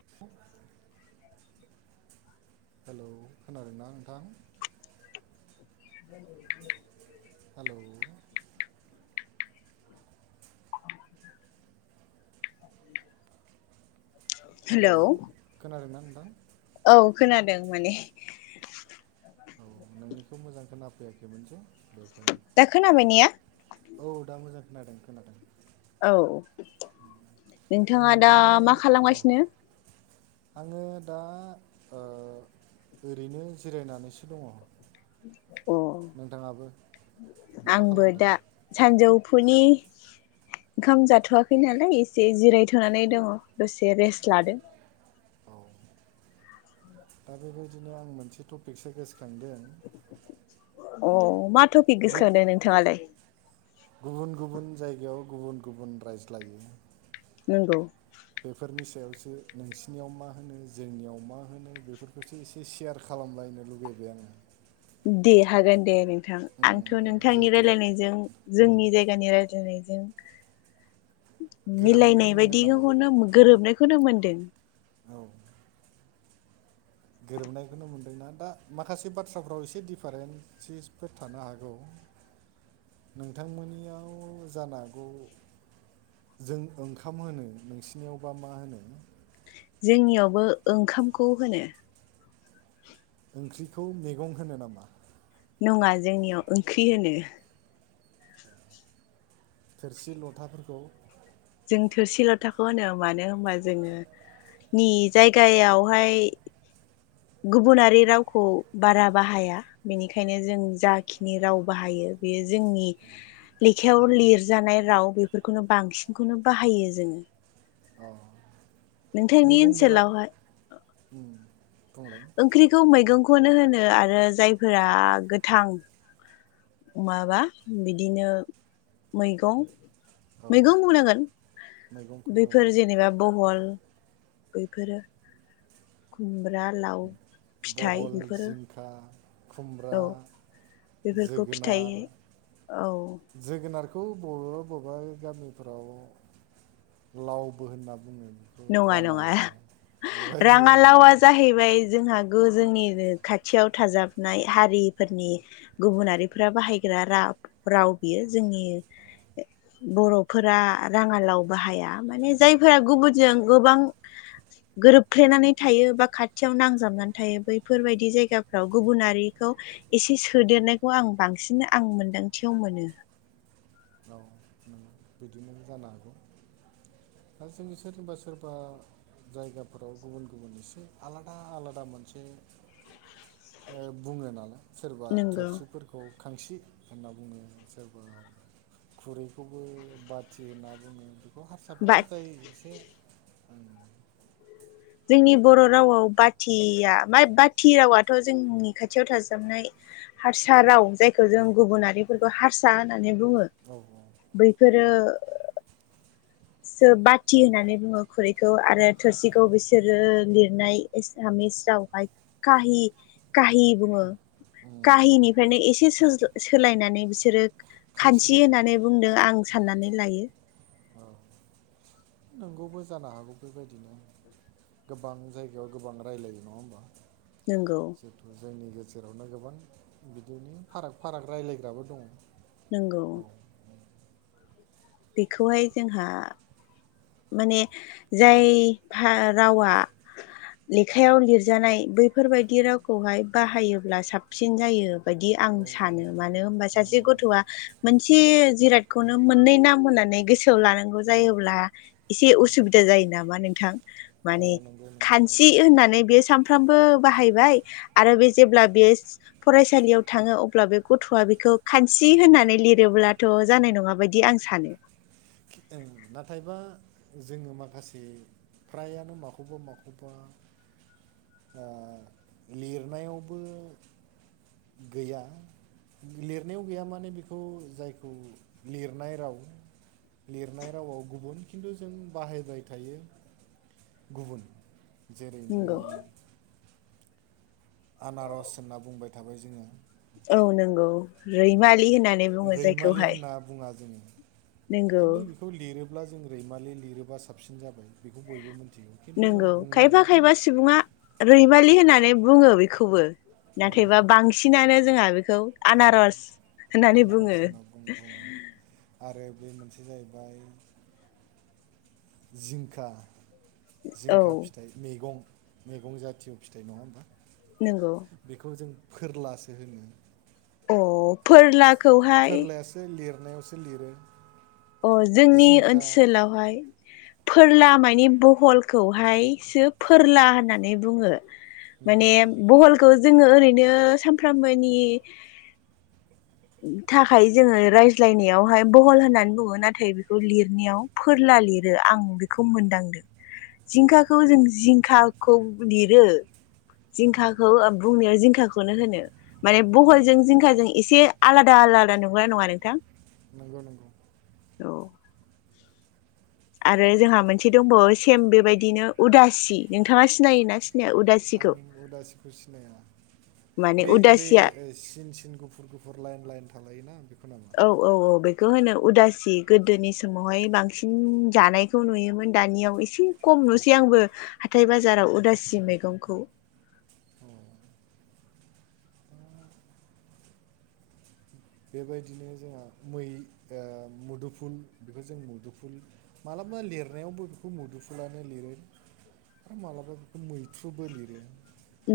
[unintelligible] Hello खोनादों ना नोंथां? [inaudible] हेलौ हेलौ खोनादोंना नोंथां? औ खोनादों माने औ नोंनिखौ मोजां खोनाफैयाखैमोनसै बेखायनो दा खोनाबाय नेया? औ दा मोजां खोनादों खोनादों। औ, आं नोंथाङा दा नोंथांनियाव मा औ खालामगासिनो? आङो दा ओ ओरैनो जिरायनानैसो दङ। अ नोंथाङाबो माबा आंबो खालामदों दा सानजौफुनि ओंखाम जाथ'वाखै नालाय एसे जिरायथ'नानै दङ दसे रेस्ट लादों। औ दा बेबायदिनो आं मोनसे टपिकसो गोसोखांदों अ मा टपिक गुब गोसोखांदो नोंथाङालाय? गुबुन गुबुन जायगायाव गुबुन गुबुन रायज्लायो। नोंगौ। बेफोरनि सायावसो नोंसिनियाव मा होनो जोंनियाव मा होनो बेफोरखौसो ए से सेयार खालामलायनो लुगैबाय आङो। दे हागोन दे नोंथां उम आंथ' नोंथांनि जिहेथु रायलायनायजों जोंनि जायगानि रायज्लायनायजों गोरोबनायखौनो मिलायनाय मोनदों नामा बायदिखौनो गोरोबनायखौनो मोनदों। औ गोरोबनायखौनो मोनदोंना दा माखासे बाथ्राफ्राव एसे दिडिफारेन्सिसफोर थानो हागौ। नोंथांमोननियाव जानो हागौ। जों ओंखाम होनो नोंसिनियावबा मा होनो? जोंनियावबो ओंखामखौ होनो। ओंख्रिखौ मैगं होनो नामा? नङा जोंनियाव ओंख्रि होनो। थोरसि लथाफोरखौ? जों थोरसि लथाखौ होनो मानो होनबा जोंङो नि जायगायावहाय गुबुनारि रावखौ बारा बाहाया। बेनिखायनो जों जाखिनि राव बाहायो बेयो जोंनि लेखायाव लिरजानाय राव बेफोरखौनो बांसिनखौनो बाहायो जोङो। औ नोंथांनि मैगं मेला ओनसोलावहाय उम बुंंलाय? ओंख्रिखौ मैगंखौनो होनो आरो जायफोरा गोथां माबा बिदिनो मैगं औ मैगं बुंनांगोन मैगंखौनो औ बेफोर जेनेबा बहल बैफोरो खुमब्रा लाव फिथाइ बेफोरो खा खुमब्रा औ बेफोरखौ फिथाइ जोगोनार। औ जोगोनारखौ बबेबा बबेबा गामिफ्राव लावबो होनना बुङो। नङा राङा नङा लाव बेबायदिबो राङा बुङो लावा जाहैबाय जोंहा गो- गो जोंनिनो खाथियाव थाजाबनाय हारिफोरनि गुबुनारिफोरा बाहायग्रा रा राव बियो जोंनि बर'फोरा राङालाव बाहाया माने जायफोरा गुबुन जों गोबां गोरोबफ्लेनानै थायो बा खाथियाव नांजाबनानै थायो बैफोरबायदि जायगाफ्राव गुबुनारिखौ एसे सोदेरनायखौ आं बांसिन आं मोन्दांथियाव मोनो। औ उम [unintelligible] बिदिनो जानो हागौ दा जोंनि सोरनिबा सोरबा जायगाफोराव गुबुन गुबुन एसे आलादा आलादा मोनसे बुङो नालाय सोरबा नोंगौ थोरसिफोरखौ खांसि होनना बुङो सोरबा खुरैखौबो बाथि होनना बुङो बेखौ हारसा फोरा बाट जाय एसे उम जोंनि बर' रावाव बाथिया मा बाथि रावाथ' जोंनि खाथियाव थाजाबनाय हारसा राव जायखौ जों गुबुनारिफोरखौ हारसा होननानै बुङो। औ औ बैफोरो ओ बाथि होननानै बुङो खुरैखौ आरो थोरसिखौ बिस लिरनाय असामीस हाय काहि काहि बुङो काहिनिफ्रायनो एसे सोलायनानै बिसोरो खांसि खान्थि जादों होननानै बुंदों आं साननानै लायो। औ नोंगौबो जानो हागौ बेबायदिनो। गोबां जायगायाव गोबां राय्लायो नङा होमबा। नंगौ जितु जोंनि गेजेरावनो गोबां बिदिनो फाराग फाराग रायज्लायग्राबो दङ। नंगौ, औ बेखौहाय जोंहा माने जाय रावा लेखायाव लिरजानाय बैफोरबाया। ददि रावखौहाय बाहायोब्ला साबसिन जायो बायदि आं औ औ सानो मानो होनबा सासे नंगौ नंगौ गथ'आ मोनसे जिरादखौनो मोननै नाम होननानै गोसोआव लानांगौ जायोब्ला एसे उसुबिदा जायो नामा नोंथां। अ माने नंगौ नङा खानसि थारैनो होननानै बेयो सानफ्रामबो बाहायबाय आरो बे जेब्ला बेयो फरायसालियाव थाङो अब्ला बे गथ'आ बेखौ खानसि होननानै लिरोब्लाथ' जानाय नङा बायदि बिदि आं सानो। खि- ओं नाथायबा जोङो माखासे फ्रायानो माखौबा माखौबा लिरनायावबो गैया लिरनायाव गैया माने बेखौ जायखौ लिरनाय राव लिरनाय रावाव गुबुन खिन्थु जों बाहायबाय थायो गुबुन जेरै नोङो नंगौ आनारस होनना बुंबाय थाबाय जोङो औ नंगौ रैमालि होननानै बुङो जायखौ खालि होनना बुङा जोङो नंगौ खिन्थु बेखौ लिरोब्ला जों रैमालि लिरोबा साबसिन जाबाय बेखौ बयबो मिथिगौ खिन्थु जों बुंनायावबो रैबालि होननानै बुङो बेखौबो नाथायबा नंगौ बांसिनानो जोंहा बेखौ आनारस होननानै बुङो आनारस होनना बुं बुङो आरो बे मोनसे जाहैबाय जिंखा औ जिंखा फिथाइ मैगं मैगं जाथियाव फिथाइ नङा होनोमबा नोंगौ बेखौ जों फोरलासो होनो अ फोरला फोरलायासो लिरनायावसो लिरो अ जोंनि जिंखा ओनसोलावहाय फोरला मानि बहलखौहायसो फोरला होननानै बुङो। नंगौ माने नामा बहलखौ जोङो ओरैनो सानफ्रामबोनि थाखाय जोङो रायज्लायनायावहाय बहल होननानै बुङो। नाथाय बेखौ लिरनायाव फोरला लिरो आं बेखौ मोनदांदों। जिंखाखौ जों जिंखाखौनो लिरो जिंखाखौ बुंनायाव जिंखाखौनो होनो। माने बहयजों जिंखाजों एसे आलादा आलादा नंगौना नङा नोंथां? नंगौ नंगौ औ आरो जोंहा मोनसे दंबावो सेम बेबायदिनो उदासि नोंथाङा सिनायोना सिनाया उदासि? आं उदासिखौ सिनाया माने बे -बे उदासिया सिन सिन गुफुर- गुफुर हर लाइन लाइन थालायोना बेखौनो आंगो औ औ औ बेखौ होनो उदासि गोदोनि समावहाय बांसिन जानाय खौ नुयोमोन दानियाव एसे खम नुसै आंबो हाथाय बाजाराव उदासि मैगंखौ बेबायदिनो जोंहा मै ओ मुदुफुल बेखौ जों मुदुफुल मालाबा लिरनायावबो बेखौ मोदुफुलानो लिरो आरो मालाबा बेखौ मैथ्रुबो लिरो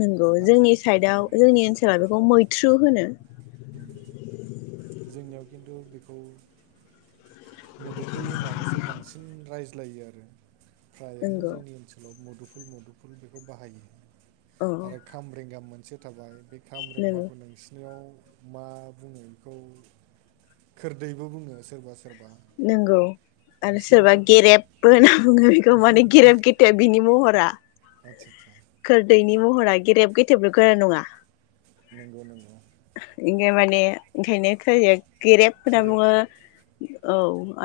नंगौ दा जोंनि साइडआव उम जोंनि ओनसोलाव बेखौ मैथ्रु होनो जोंनियाव खिन्थु बेखौ मुदुफुल होननानैसो बांसिन रायज्लायो आरो फ्रायानो नंगौ जोंनि ओनसोलाव ल मुदुफुल मुदुफुल बेखौ बाहायो औ आरो खामरेंगा मोनसे थाबाय बे खाम रेंगाखौ नोंसिनियाव मा बुङो बेखौ खोरदैबो बुङो सोरबा सोरबा नोंगौ आरो सोरबा नोंसिनियावथ' गेरेबबो होनना बुङो बेखौ माने गेरेब गेथेब बिनि महरा आतसा आतसा खोरदैनि महरा गेेरेब गेथेब नंगौना नङा? नंगौ नंगौ ओंखायमाने ओंखायनो गेरेब होनना खेरेब बुङो औ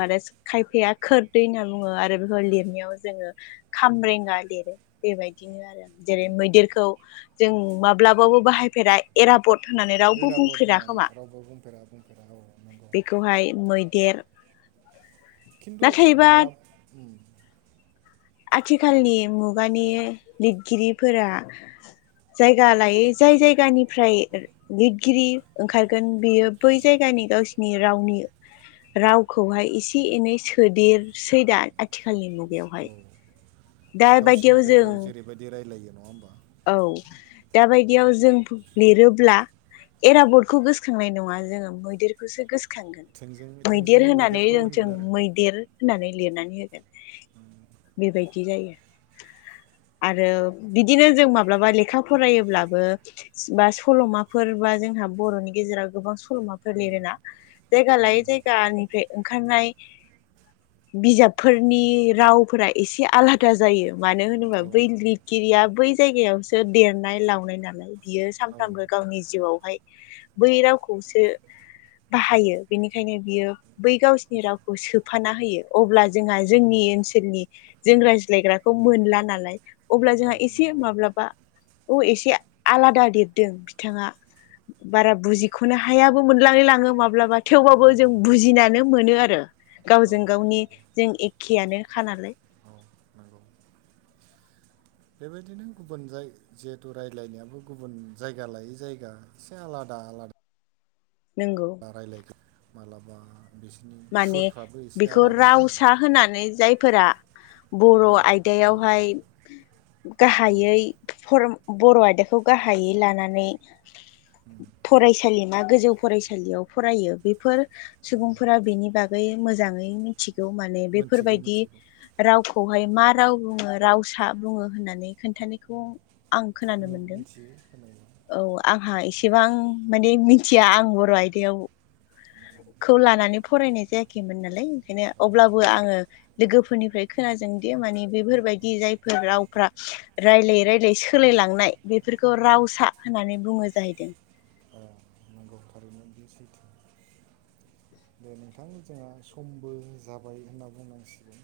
आरो खायफाया खोरदै होनना बुङो आरो बेखौ लिरनायाव जोङो खामरेंगा लिरो। बेबायदिनो आरो जेरै मैदेरखौ जों माब्लाबाबो बाहायफेरा एराबद होननानै रावबो ओइ राबद बुंफेरा होननानै खोमा रावबो बुंफेरा बुंफेरा औ नंगौ दहाय मैदेर खिन्थु नाथायबा मालाब ओ आथिखालनि मुगानि लिरगिरिफोरा जायगा लायै जाय जायगानिफ्राय लिरगिरि ओंखारगोन बेयो बै जायगानि गावसिनि रावनि रावखौहाय एसे एनै सोदेरसै दा आथिखालनि मुग औ गावसिनि जों जायगायाव जेरैबायदि रायलायो नङा होमबा? औ दााबायदियाव जों लिरोब्ला एराबदखौ गोसोखांनाय नङा जोङो मैदेर बेखौसो गोसोखांगोन थोंजों मैदेर थोंजोङै होनानै मैदेरखौ जों जों होनगोन आरो मैदेर होननानै लिरनानै होगोन बेबायदि जायो। आरो बिदिनो जों माब्लाबा लेखा फरायोब्लाबो बा सल'माफोर बा जोंहा बर'नि गेजेराव गोबां सल'माफोर लिरोना जायगा लायै जायगानिफ्राय ओंखारनाय बिजाबफोरनि रावफोरा एसे आलादा जायो। मानो होनोबा बै आलादा लिरगिरिया बै जायगायावसो देरनाय लावनाय नालाय बियो औ सानफ्रामबो गावनि जिउआवहाय बै रावखौसो बाहायो बेनिखायनो बियो बै गावसिरनि रावखौ सोफाना होयो अब्ला जोंहा जोंनि ओनसोलनि जों रायज्लायग्राखौ मोनला नालाय अब्ला औ जोंहा एसे एसे नंगौ माब्लाबा औ एसे आलादा लिरदों बिथाङा बारा बुजिख'नो हायाबो मोनलाय लाङो माब्लाबा थेवबाबो जों नंगौ नंगौ बुजिनानै मोनो आरो औ गावजों गावनि नंगौ जों एखेयानोखा नालाय औ नंगौ बेबायदिनो गुबुन जाय जिहेथु रायज्लायनायाबो गुबुन जायगा लायै जायगा एसे आलादा आलाद नंगौ रायलायगोन मालाबा बिसोरनि माने सुरफ्राबो एसे बेखौ आलादा जायो रावसा होनानै जायफोरा बर' औ औ आयदायावहाय औ गाहायै फरम बर' आयदाखौ गाहायै लानानै उम फरायसालि मा गोजौ फरायसालियाव फरायो बेफोर सुबुं फोरा बेनि बागै मोजाङै मिथिगौ माने मोनथिगौ बेफोरबायदि मोनथिगौ रावखौहाय मा राव बुङो रावसा बुङो होननानै खोनथानायखौ [unintelligible] मोनथियो होननाया औ आंहा एसेबां माने मिथिया आं बर' आयदायाव खौ लानानै फरायनाय जायाखैमोन नालाय ओंखायनो औ अब्लाबो नंगौ आङो लोगोफोरनिफ्राय खोनाजोंदि माने बेफोरबायदि जायफोर रावफ्रा रायलायै रायलायै सोलायलांनाय बेफोरखौ रावसा होननानै बुङो जाहैदों। औ नंगौ थारैनो बेयो सैथो। बिथां जोंहा समबो जाबाय होनना बुंनांसिगोन।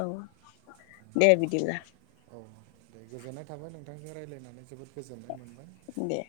औ आं दे दाथ' बिदिब्ला। औ दे गोजोननाय थाबाय नोंथांजों रायज्लायनानै जोबोद गोजोननाय मोनबाय। दे